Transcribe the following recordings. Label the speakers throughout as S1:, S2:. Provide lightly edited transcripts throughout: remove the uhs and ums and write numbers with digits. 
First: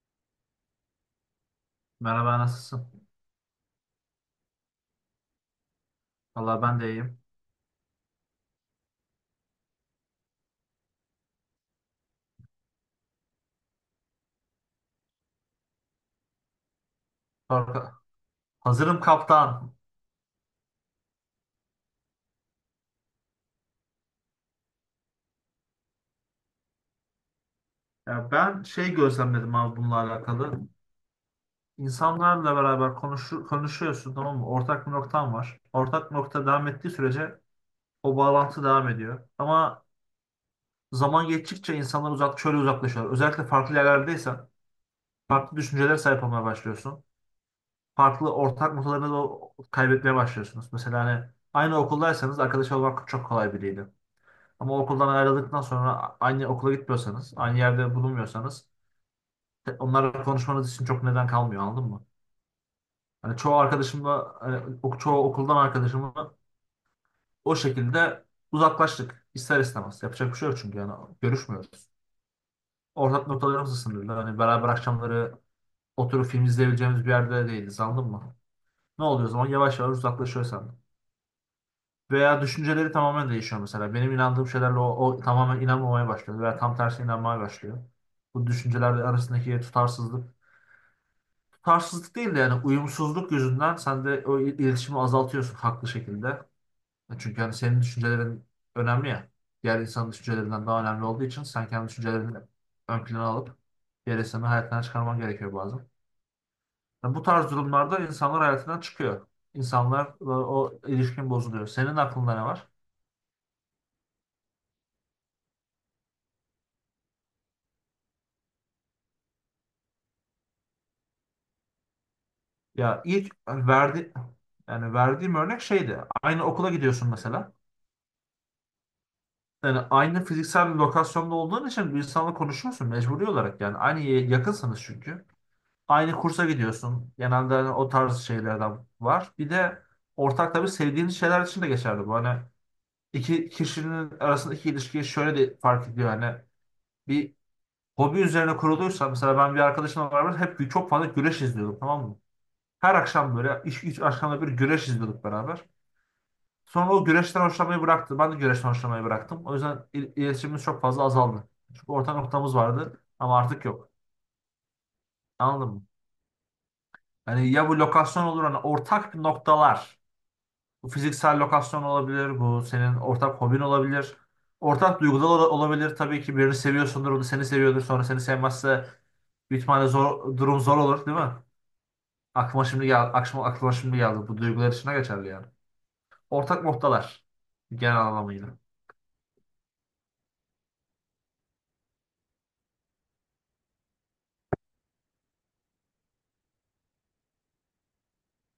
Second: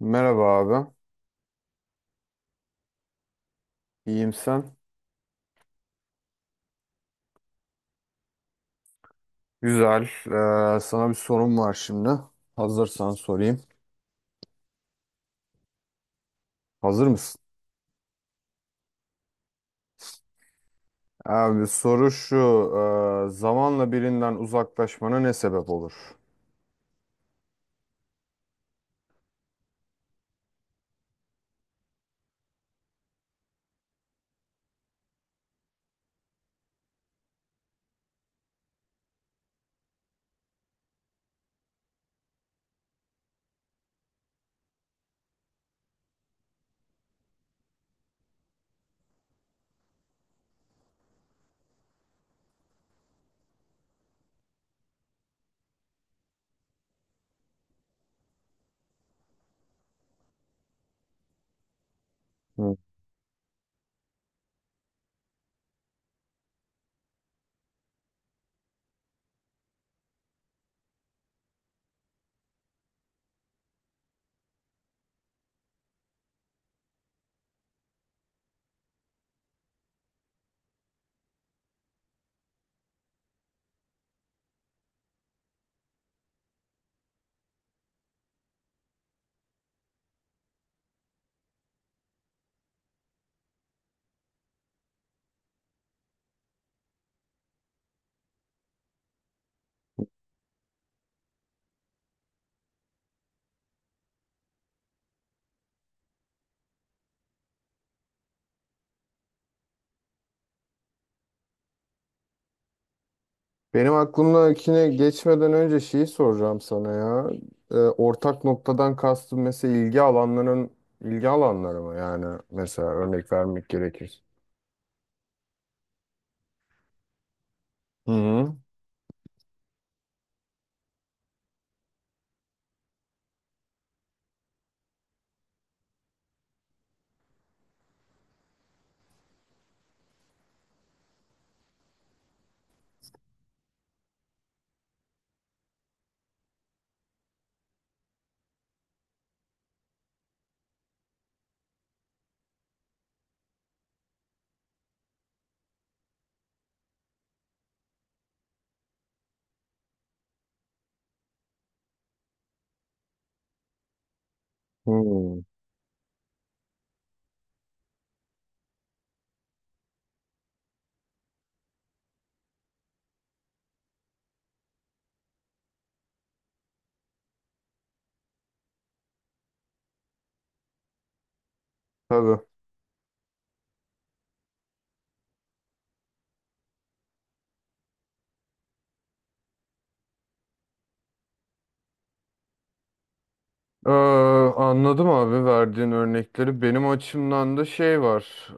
S1: Merhaba abi.
S2: Merhaba, nasılsın?
S1: İyiyim sen?
S2: Valla ben de iyiyim.
S1: Güzel. Sana bir sorum var şimdi. Hazırsan sorayım. Hazır mısın?
S2: Korka- Hazırım kaptan.
S1: Abi soru şu. Zamanla birinden uzaklaşmana ne sebep olur?
S2: Ya ben şey gözlemledim abi bununla alakalı. İnsanlarla beraber konuşuyorsun, tamam mı? Ortak bir noktan var. Ortak bir nokta devam ettiği sürece o bağlantı devam ediyor. Ama zaman geçtikçe insanlar şöyle uzaklaşıyorlar. Özellikle farklı yerlerdeysen farklı düşüncelere sahip olmaya başlıyorsun. Farklı ortak noktalarını da kaybetmeye başlıyorsunuz. Mesela hani aynı okuldaysanız arkadaş olmak çok kolay biriydi. Ama okuldan ayrıldıktan sonra aynı okula gitmiyorsanız, aynı yerde bulunmuyorsanız onlarla konuşmanız için çok neden kalmıyor, anladın mı?
S1: Hı.
S2: Hani çoğu arkadaşımla, hani çoğu okuldan arkadaşımla o şekilde uzaklaştık ister istemez. Yapacak bir şey yok çünkü yani görüşmüyoruz. Ortak noktalarımız sınırlı. Hani beraber akşamları oturup film izleyebileceğimiz bir yerde değiliz, anladın mı? Ne oluyor o zaman? Yavaş yavaş uzaklaşıyoruz senden. Veya düşünceleri tamamen değişiyor mesela. Benim inandığım şeylerle o tamamen inanmamaya başlıyor veya tam tersi inanmaya başlıyor. Bu düşünceler arasındaki tutarsızlık. Tutarsızlık değil de yani uyumsuzluk yüzünden sen de iletişimi azaltıyorsun haklı şekilde. Çünkü hani senin düşüncelerin önemli ya. Diğer insanın düşüncelerinden daha önemli olduğu için sen kendi düşüncelerini ön plana alıp diğer insanı hayatından çıkarman gerekiyor bazen. Yani bu tarz durumlarda insanlar hayatından çıkıyor. İnsanlar o ilişkin bozuluyor. Senin aklında ne var?
S1: Benim aklımdakine geçmeden önce şeyi soracağım sana ya. Ortak noktadan kastım mesela ilgi alanları mı? Yani mesela
S2: Ya
S1: örnek
S2: ilk
S1: vermek
S2: verdi
S1: gerekir.
S2: Yani verdiğim örnek şeydi. Aynı okula gidiyorsun mesela.
S1: Hı hı.
S2: Yani aynı fiziksel bir lokasyonda olduğun için bir insanla konuşuyorsun mecburi olarak yani. Yakınsınız çünkü. Aynı kursa gidiyorsun. Genelde hani o tarz şeylerden var. Bir de ortak tabii sevdiğiniz şeyler için de geçerli bu. Hani iki kişinin arasındaki ilişkiyi şöyle de fark ediyor. Hani bir hobi üzerine kuruluysa mesela ben bir arkadaşımla beraber hep çok fazla güreş izliyorduk, tamam mı? Her akşam böyle iş üç akşamda bir güreş izliyorduk beraber. Sonra o güreşten hoşlanmayı bıraktı. Ben de güreşten hoşlanmayı bıraktım. O yüzden iletişimimiz çok fazla azaldı. Çünkü ortak noktamız vardı ama artık yok.
S1: Hı.
S2: Anladın mı? Yani ya bu lokasyon olur hani ortak noktalar. Bu fiziksel lokasyon olabilir. Bu senin ortak hobin olabilir. Ortak duygular olabilir. Tabii ki birini seviyorsundur. O da seni seviyordur. Sonra seni sevmezse bir ihtimalle zor, durum zor olur değil mi?
S1: Tabii.
S2: Aklıma şimdi geldi. Aklıma şimdi geldi. Bu duygular içine geçerli yani. Ortak noktalar. Genel anlamıyla.
S1: Ee, Anladım abi verdiğin örnekleri. Benim açımdan da şey var.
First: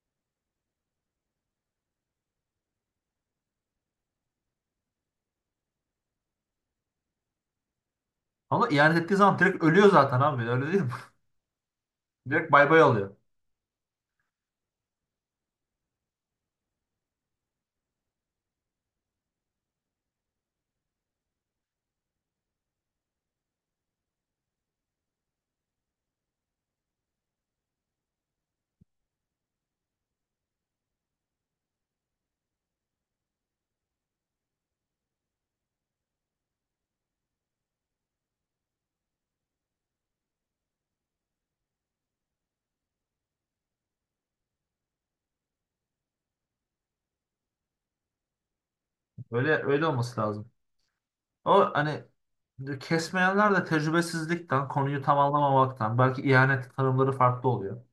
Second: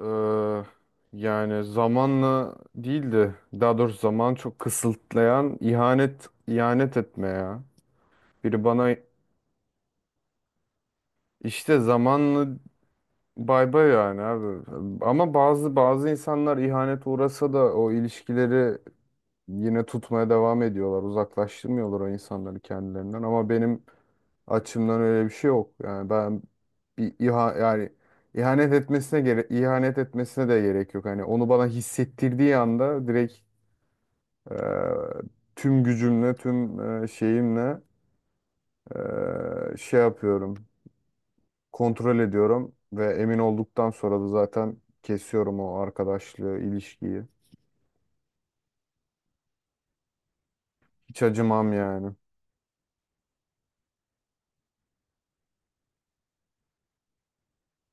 S1: ee, Yani zamanla değildi. Daha doğrusu zaman çok kısıtlayan ihanet etme ya. Biri
S2: Ama
S1: bana
S2: ihanet ettiği zaman direkt ölüyor zaten abi. Öyle değil mi?
S1: işte zamanla
S2: Direkt bay bay oluyor.
S1: bay bay yani abi. Ama bazı insanlar ihanet uğrasa da o ilişkileri yine tutmaya devam ediyorlar. Uzaklaştırmıyorlar o insanları kendilerinden. Ama benim açımdan öyle bir şey yok. Yani ben bir iha yani ihanet etmesine gere ihanet etmesine de gerek yok. Hani onu bana hissettirdiği anda direkt e, tüm gücümle, tüm şeyimle şey yapıyorum. Kontrol ediyorum ve emin olduktan sonra da zaten kesiyorum o arkadaşlığı, ilişkiyi.
S2: Öyle öyle olması lazım.
S1: Hiç
S2: O
S1: acımam
S2: hani
S1: yani.
S2: kesmeyenler de tecrübesizlikten, konuyu tam anlamamaktan, belki ihanet tanımları farklı oluyor.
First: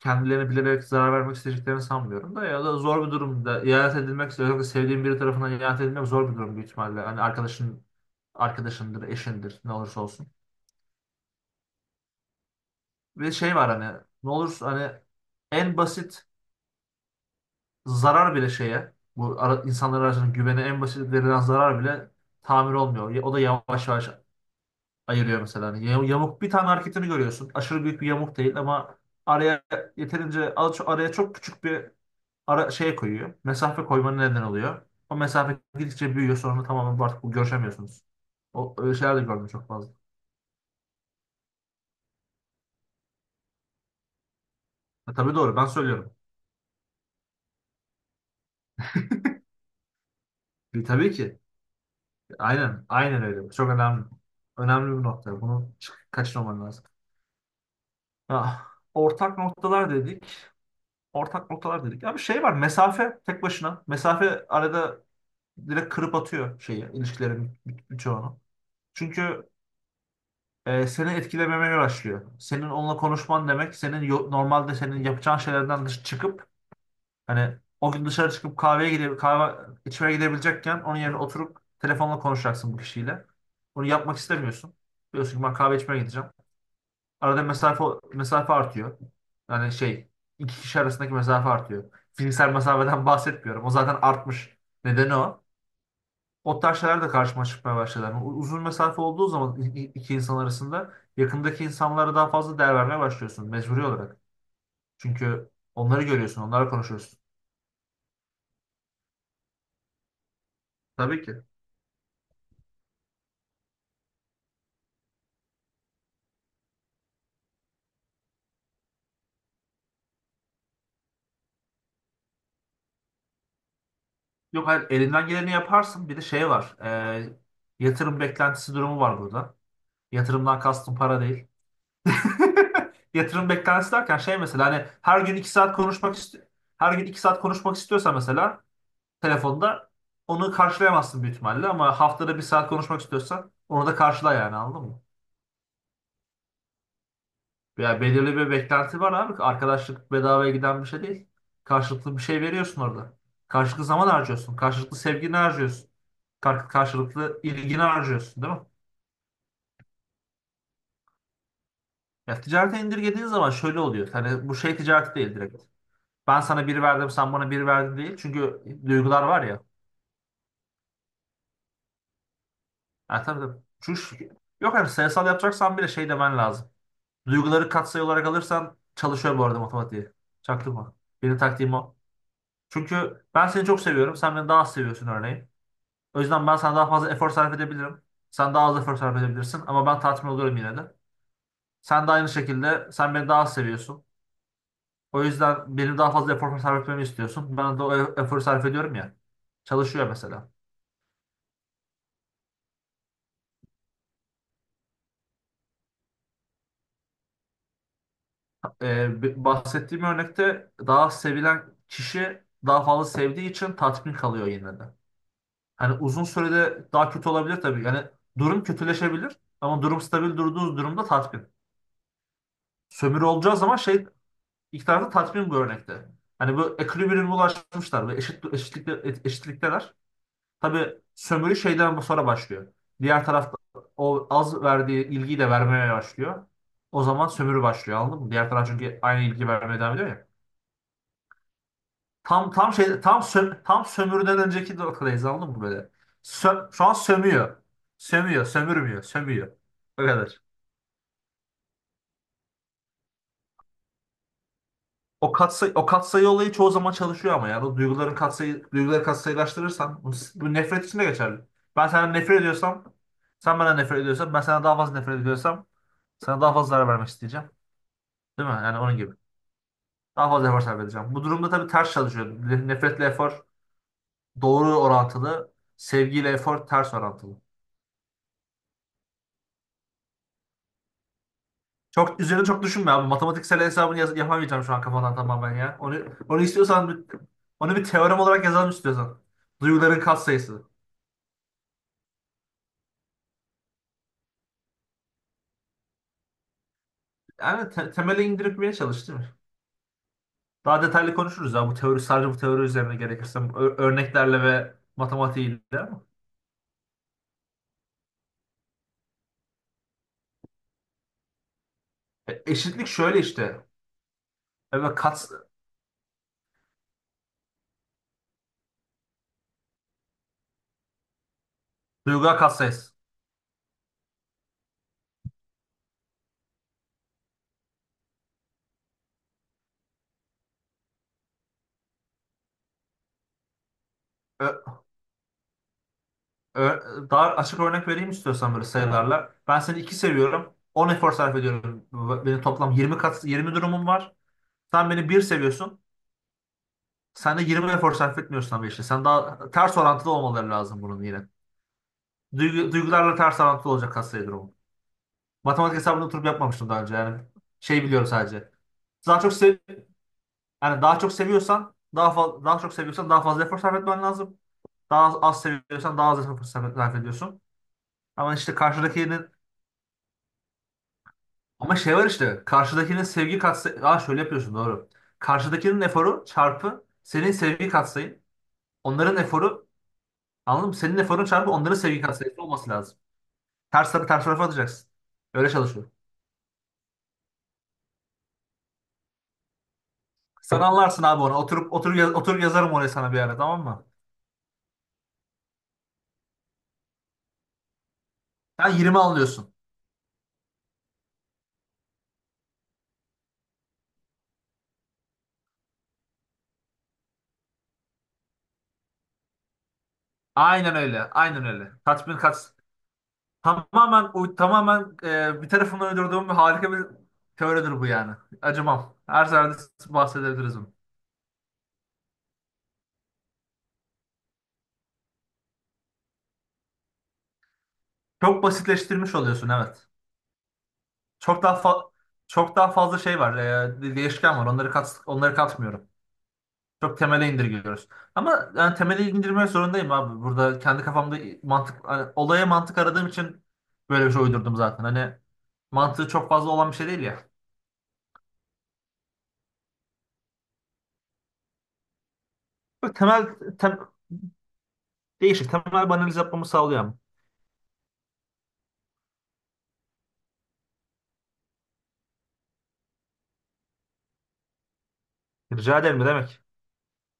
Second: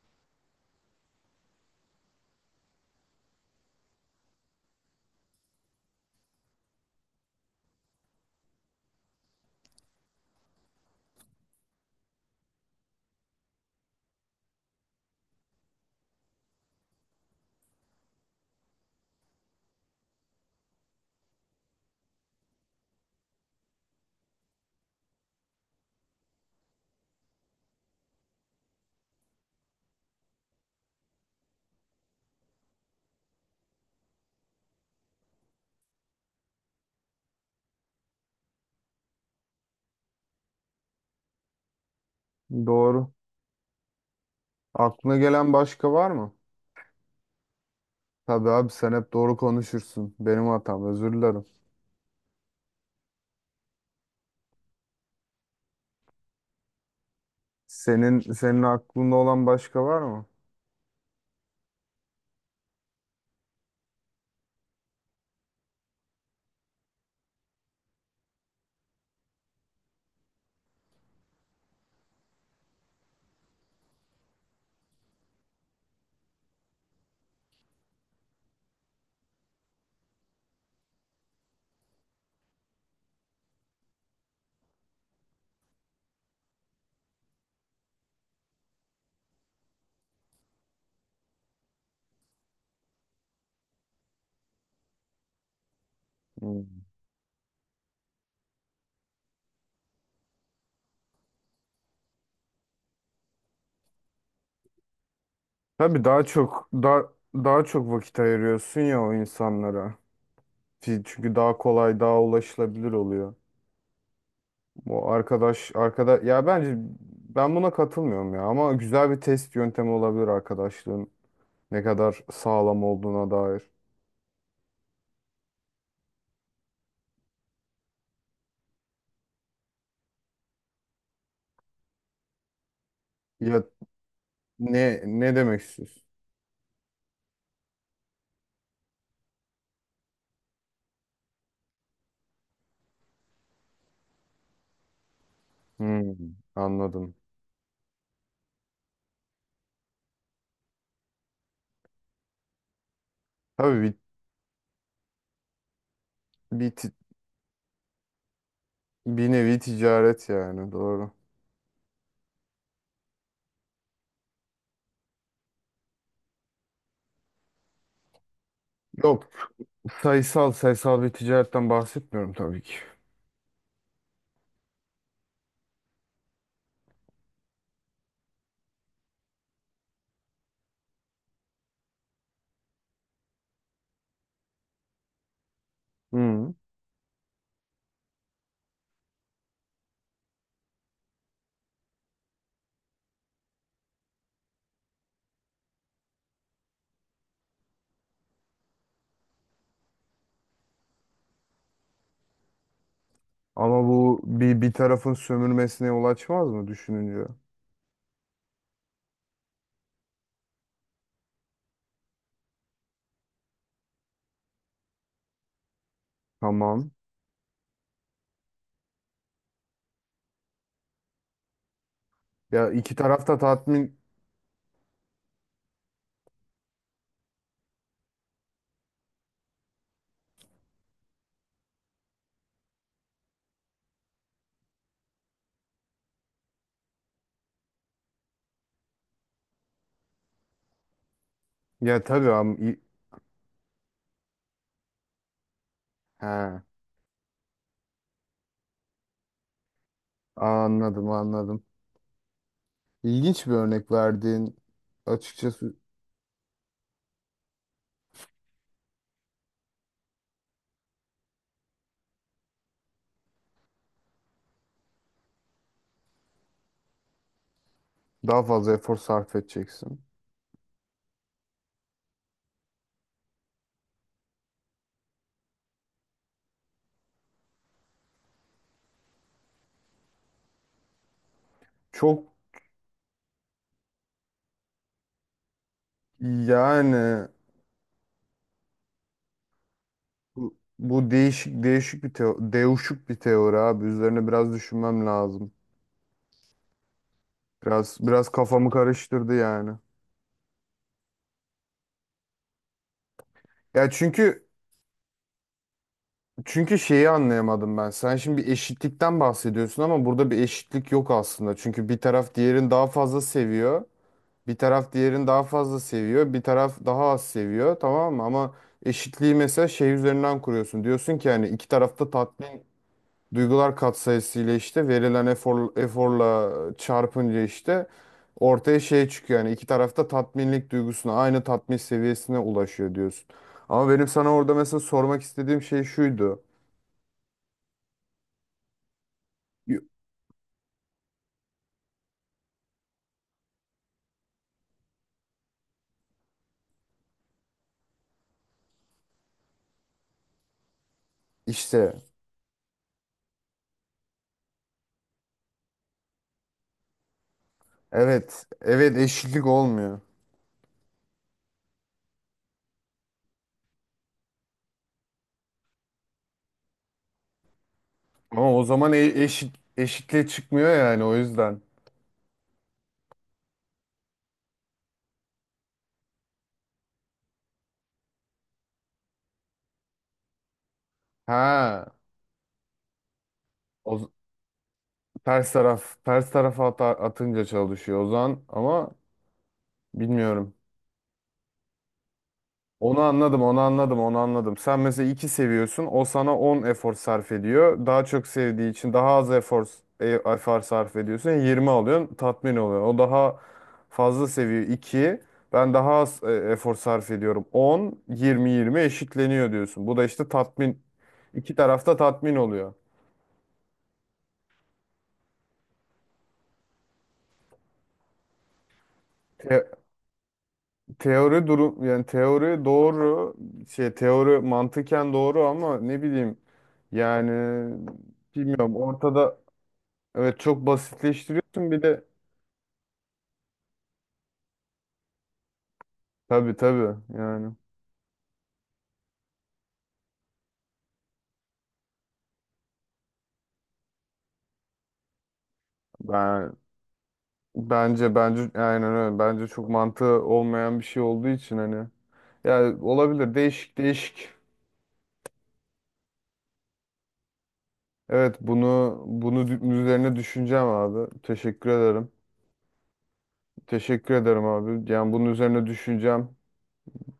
S2: Kendilerini bilerek zarar vermek isteyeceklerini sanmıyorum da, ya da zor bir durumda ihanet edilmek, özellikle sevdiğin biri tarafından ihanet edilmek zor bir durum büyük ihtimalle. Hani arkadaşın arkadaşındır, eşindir, ne olursa olsun. Bir şey var hani ne olursa hani en basit zarar bile şeye bu ara, insanlar arasında güvene en basit verilen zarar bile tamir olmuyor. O da yavaş yavaş ayırıyor mesela. Hani yamuk bir tane hareketini görüyorsun. Aşırı büyük bir yamuk değil ama araya araya çok küçük bir ara, şey koyuyor. Mesafe koymanın neden oluyor. O mesafe gidikçe büyüyor, sonra tamamen artık bu görüşemiyorsunuz. O öyle şeyler de gördüm çok fazla.
S1: Doğru. Aklına
S2: Tabii
S1: gelen
S2: doğru ben
S1: başka var
S2: söylüyorum.
S1: mı? Tabii abi sen hep doğru konuşursun. Benim hatam,
S2: Tabii
S1: özür
S2: ki.
S1: dilerim.
S2: Aynen aynen öyle. Çok önemli. Önemli bir nokta. Bunu kaçırmaman lazım.
S1: Senin
S2: Ah,
S1: aklında
S2: Ortak
S1: olan başka
S2: noktalar
S1: var
S2: dedik.
S1: mı?
S2: Ortak noktalar dedik. Ya şey var. Mesafe tek başına. Mesafe arada direkt kırıp atıyor şeyi, ilişkilerin birçoğunu. Çünkü seni etkilememeye başlıyor. Senin onunla konuşman demek, senin normalde senin yapacağın şeylerden dış çıkıp hani o gün dışarı çıkıp kahveye gidip kahve içmeye gidebilecekken onun yerine oturup telefonla konuşacaksın bu kişiyle. Bunu yapmak istemiyorsun. Diyorsun ki ben kahve içmeye gideceğim. Arada mesafe artıyor. Yani şey iki kişi arasındaki mesafe artıyor. Fiziksel mesafeden bahsetmiyorum. O zaten artmış. Nedeni o. O tarz
S1: Hmm.
S2: şeyler de karşıma çıkmaya başladı. Yani uzun mesafe olduğu zaman iki insan arasında yakındaki insanlara daha fazla değer vermeye başlıyorsun mecburi olarak. Çünkü onları
S1: Tabii daha
S2: görüyorsun,
S1: çok
S2: onlarla
S1: daha
S2: konuşuyorsun.
S1: daha çok vakit ayırıyorsun ya o insanlara.
S2: Tabii
S1: Çünkü
S2: ki.
S1: daha kolay, daha ulaşılabilir oluyor. Bu arkadaş ya, bence ben buna katılmıyorum ya, ama güzel bir test yöntemi olabilir arkadaşlığın ne kadar sağlam olduğuna dair.
S2: Yok hayır, elinden geleni yaparsın. Bir de şey var. Yatırım beklentisi durumu var burada. Yatırımdan kastım para değil. Yatırım
S1: Ya
S2: beklentisi derken şey mesela hani
S1: ne
S2: her
S1: ne
S2: gün iki
S1: demek
S2: saat
S1: istiyorsun?
S2: konuşmak istiyor. Her gün iki saat konuşmak istiyorsa mesela telefonda onu karşılayamazsın büyük ihtimalle, ama haftada bir saat konuşmak istiyorsan onu da karşıla yani, anladın mı?
S1: Hmm, anladım.
S2: Ya belirli bir beklenti var abi. Arkadaşlık bedavaya giden bir şey değil. Karşılıklı bir şey veriyorsun orada.
S1: Tabii
S2: Karşılıklı zaman harcıyorsun. Karşılıklı sevgini harcıyorsun.
S1: bir, ti-
S2: Karşılıklı ilgini harcıyorsun, değil mi?
S1: bir nevi ticaret yani, doğru.
S2: Ya ticarete indirgediğin zaman şöyle oluyor. Hani bu şey ticareti değil direkt. Ben sana bir verdim, sen bana bir verdin değil. Çünkü duygular
S1: Yok,
S2: var ya.
S1: sayısal bir ticaretten bahsetmiyorum tabii ki.
S2: Ha, tabii tabii. Çünkü, yok, hani sayısal yapacaksan bile şey demen lazım. Duyguları katsayı olarak alırsan çalışıyor bu arada matematiği. Çaktırma. Benim taktiğim o. Çünkü ben seni çok seviyorum. Sen beni daha az seviyorsun örneğin. O yüzden
S1: Hı.
S2: ben sana daha fazla efor sarf edebilirim. Sen daha az efor sarf edebilirsin. Ama ben tatmin oluyorum yine de. Sen de aynı şekilde sen beni daha az seviyorsun. O yüzden benim daha fazla efor sarf etmemi istiyorsun. Ben de o eforu sarf ediyorum ya. Çalışıyor mesela.
S1: Ama bu, bir tarafın sömürmesine yol açmaz mı düşününce?
S2: Bahsettiğim örnekte daha sevilen kişi daha fazla sevdiği için tatmin kalıyor yine de. Hani uzun sürede
S1: Tamam.
S2: daha kötü olabilir tabii. Yani durum kötüleşebilir ama durum stabil durduğunuz durumda tatmin.
S1: Ya iki
S2: Sömürü
S1: taraf da
S2: olacağı zaman
S1: tatmin...
S2: şey ilk tarafta tatmin bu örnekte. Hani bu ekvilibriyuma ulaşmışlar ve eşitlikteler. Tabii sömürü şeyden bu sonra başlıyor. Diğer tarafta o az verdiği ilgiyi de vermeye başlıyor. O zaman sömürü başlıyor, anladın mı? Diğer taraf çünkü aynı ilgi vermeye devam ediyor ya.
S1: Ya, tabii, am... i-...
S2: Tam sömürüden önceki noktadayız, anladın mı böyle?
S1: Ha.
S2: Şu an sömüyor. Sömüyor, sömürmüyor, sömüyor. O kadar.
S1: Anladım, anladım. İlginç bir örnek verdiğin, açıkçası.
S2: O katsayı olayı çoğu zaman çalışıyor, ama yani o duyguların katsayı duyguları katsayılaştırırsan bu, bu nefret için de geçerli. Ben senden nefret ediyorsam, sen bana nefret ediyorsan, ben sana daha fazla nefret ediyorsam sana daha fazla zarar vermek isteyeceğim.
S1: Daha
S2: Değil mi?
S1: fazla
S2: Yani
S1: efor
S2: onun gibi.
S1: sarf edeceksin.
S2: Daha fazla efor sarf edeceğim. Bu durumda tabii ters çalışıyor. Nefretle efor doğru orantılı, sevgiyle efor ters orantılı.
S1: Çok,
S2: Üzerine çok düşünme abi. Matematiksel hesabını yapamayacağım şu an kafadan tamamen ya. Onu istiyorsan bir-
S1: yani
S2: Onu bir teorem olarak yazalım istiyorsan. Duyguların
S1: bu,
S2: katsayısı.
S1: bu değişik bir teori abi. Üzerine biraz düşünmem lazım.
S2: Yani
S1: Biraz
S2: temele
S1: biraz kafamı
S2: indirmeye çalış değil mi?
S1: karıştırdı yani.
S2: Daha detaylı konuşuruz ya bu teori üzerine gerekirse
S1: Ya
S2: örneklerle
S1: çünkü,
S2: ve matematiğiyle ama.
S1: Şeyi anlayamadım ben. Sen şimdi bir eşitlikten bahsediyorsun ama burada bir eşitlik yok aslında. Çünkü bir taraf diğerini daha
S2: Eşitlik şöyle
S1: fazla
S2: işte.
S1: seviyor. Bir taraf
S2: Evet,
S1: diğerini daha fazla seviyor. Bir taraf daha az seviyor. Tamam mı? Ama eşitliği mesela şey üzerinden kuruyorsun. Diyorsun ki yani iki tarafta
S2: duygular
S1: tatmin,
S2: katsayısı.
S1: duygular katsayısı ile işte verilen eforla çarpınca işte ortaya şey çıkıyor. Yani iki tarafta tatminlik duygusuna, aynı tatmin seviyesine ulaşıyor diyorsun. Ama benim sana orada mesela
S2: Ö-
S1: sormak istediğim şey şuydu.
S2: Daha açık örnek vereyim istiyorsan böyle sayılarla. Ben seni 2 seviyorum. On efor sarf ediyorum. Benim toplam 20 kat 20 durumum var. Sen beni bir seviyorsun. Sen de 20 efor sarf etmiyorsun ama işte. Sen daha ters orantılı olmaları lazım bunun yine.
S1: İşte,
S2: Duygularla ters orantılı olacak hastaya durumu. Matematik hesabını oturup yapmamıştım daha önce. Yani şey biliyorum
S1: evet,
S2: sadece.
S1: evet,
S2: Daha çok
S1: eşitlik
S2: sev
S1: olmuyor.
S2: Yani daha çok seviyorsan daha fazla efor sarf etmen lazım. Daha az, az seviyorsan daha az efor sarf ediyorsun. Ama
S1: Ama
S2: işte
S1: o zaman
S2: karşıdakinin
S1: eşitliğe çıkmıyor yani, o yüzden.
S2: Ama şey var, işte karşıdakinin sevgi katsayı Aa şöyle yapıyorsun, doğru. Karşıdakinin eforu çarpı senin sevgi katsayın. Onların eforu. Anladın mı? Senin eforun çarpı onların
S1: Ha,
S2: sevgi katsayısı olması lazım. Ters
S1: o
S2: tarafı
S1: z-
S2: ters tarafa atacaksın. Öyle çalışıyor.
S1: ters tarafa atınca çalışıyor o zaman ama bilmiyorum.
S2: Sen anlarsın abi onu. Oturup yazarım oraya
S1: Onu
S2: sana bir ara,
S1: anladım, onu
S2: tamam mı?
S1: anladım, onu anladım. Sen mesela 2 seviyorsun, o sana 10 efor sarf ediyor. Daha çok sevdiği
S2: Sen
S1: için
S2: 20
S1: daha az
S2: anlıyorsun.
S1: efor sarf ediyorsun. 20 alıyorsun, tatmin oluyor. O daha fazla seviyor, iki. Ben daha az efor sarf ediyorum. 10, 20, 20 eşitleniyor diyorsun. Bu da işte
S2: Aynen
S1: tatmin,
S2: öyle. Aynen
S1: iki
S2: öyle.
S1: tarafta
S2: Tatmin
S1: tatmin
S2: kaç
S1: oluyor.
S2: tamamen tamamen bir tarafımdan uydurduğum bir harika bir teoridir bu yani. Acımam. Her zaman
S1: Te-
S2: bahsedebiliriz bunu.
S1: Teori durum yani, teori doğru, şey, teori mantıken doğru ama ne bileyim yani,
S2: Çok
S1: bilmiyorum
S2: basitleştirmiş
S1: ortada.
S2: oluyorsun, evet.
S1: Evet, çok
S2: Çok daha
S1: basitleştiriyorsun bir
S2: fa-
S1: de.
S2: Çok daha fazla şey var. Değişken var. Onları katmıyorum.
S1: Tabii, tabii,
S2: Çok temele
S1: yani
S2: indirgiyoruz. Ama yani temele indirmek zorundayım abi. Burada kendi kafamda mantık hani olaya mantık aradığım için böyle bir şey uydurdum zaten. Hani mantığı çok fazla
S1: ben
S2: olan bir şey değil ya.
S1: bence aynen öyle, bence çok mantığı olmayan bir şey olduğu için, hani, yani
S2: Böyle
S1: olabilir, değişik
S2: tem,
S1: değişik.
S2: değişik temel bir analiz yapmamı sağlıyor ama.
S1: Evet bunu üzerine düşüneceğim abi, teşekkür ederim. Teşekkür ederim abi, yani bunun üzerine
S2: Rica ederim, ne
S1: düşüneceğim.
S2: demek.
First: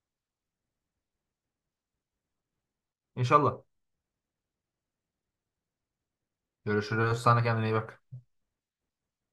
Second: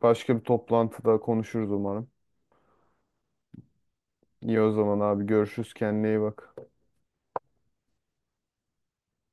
S1: Başka bir toplantıda konuşuruz umarım.
S2: İnşallah.
S1: İyi o zaman abi, görüşürüz, kendine iyi bak.
S2: Görüşürüz. Sana kendine iyi bak.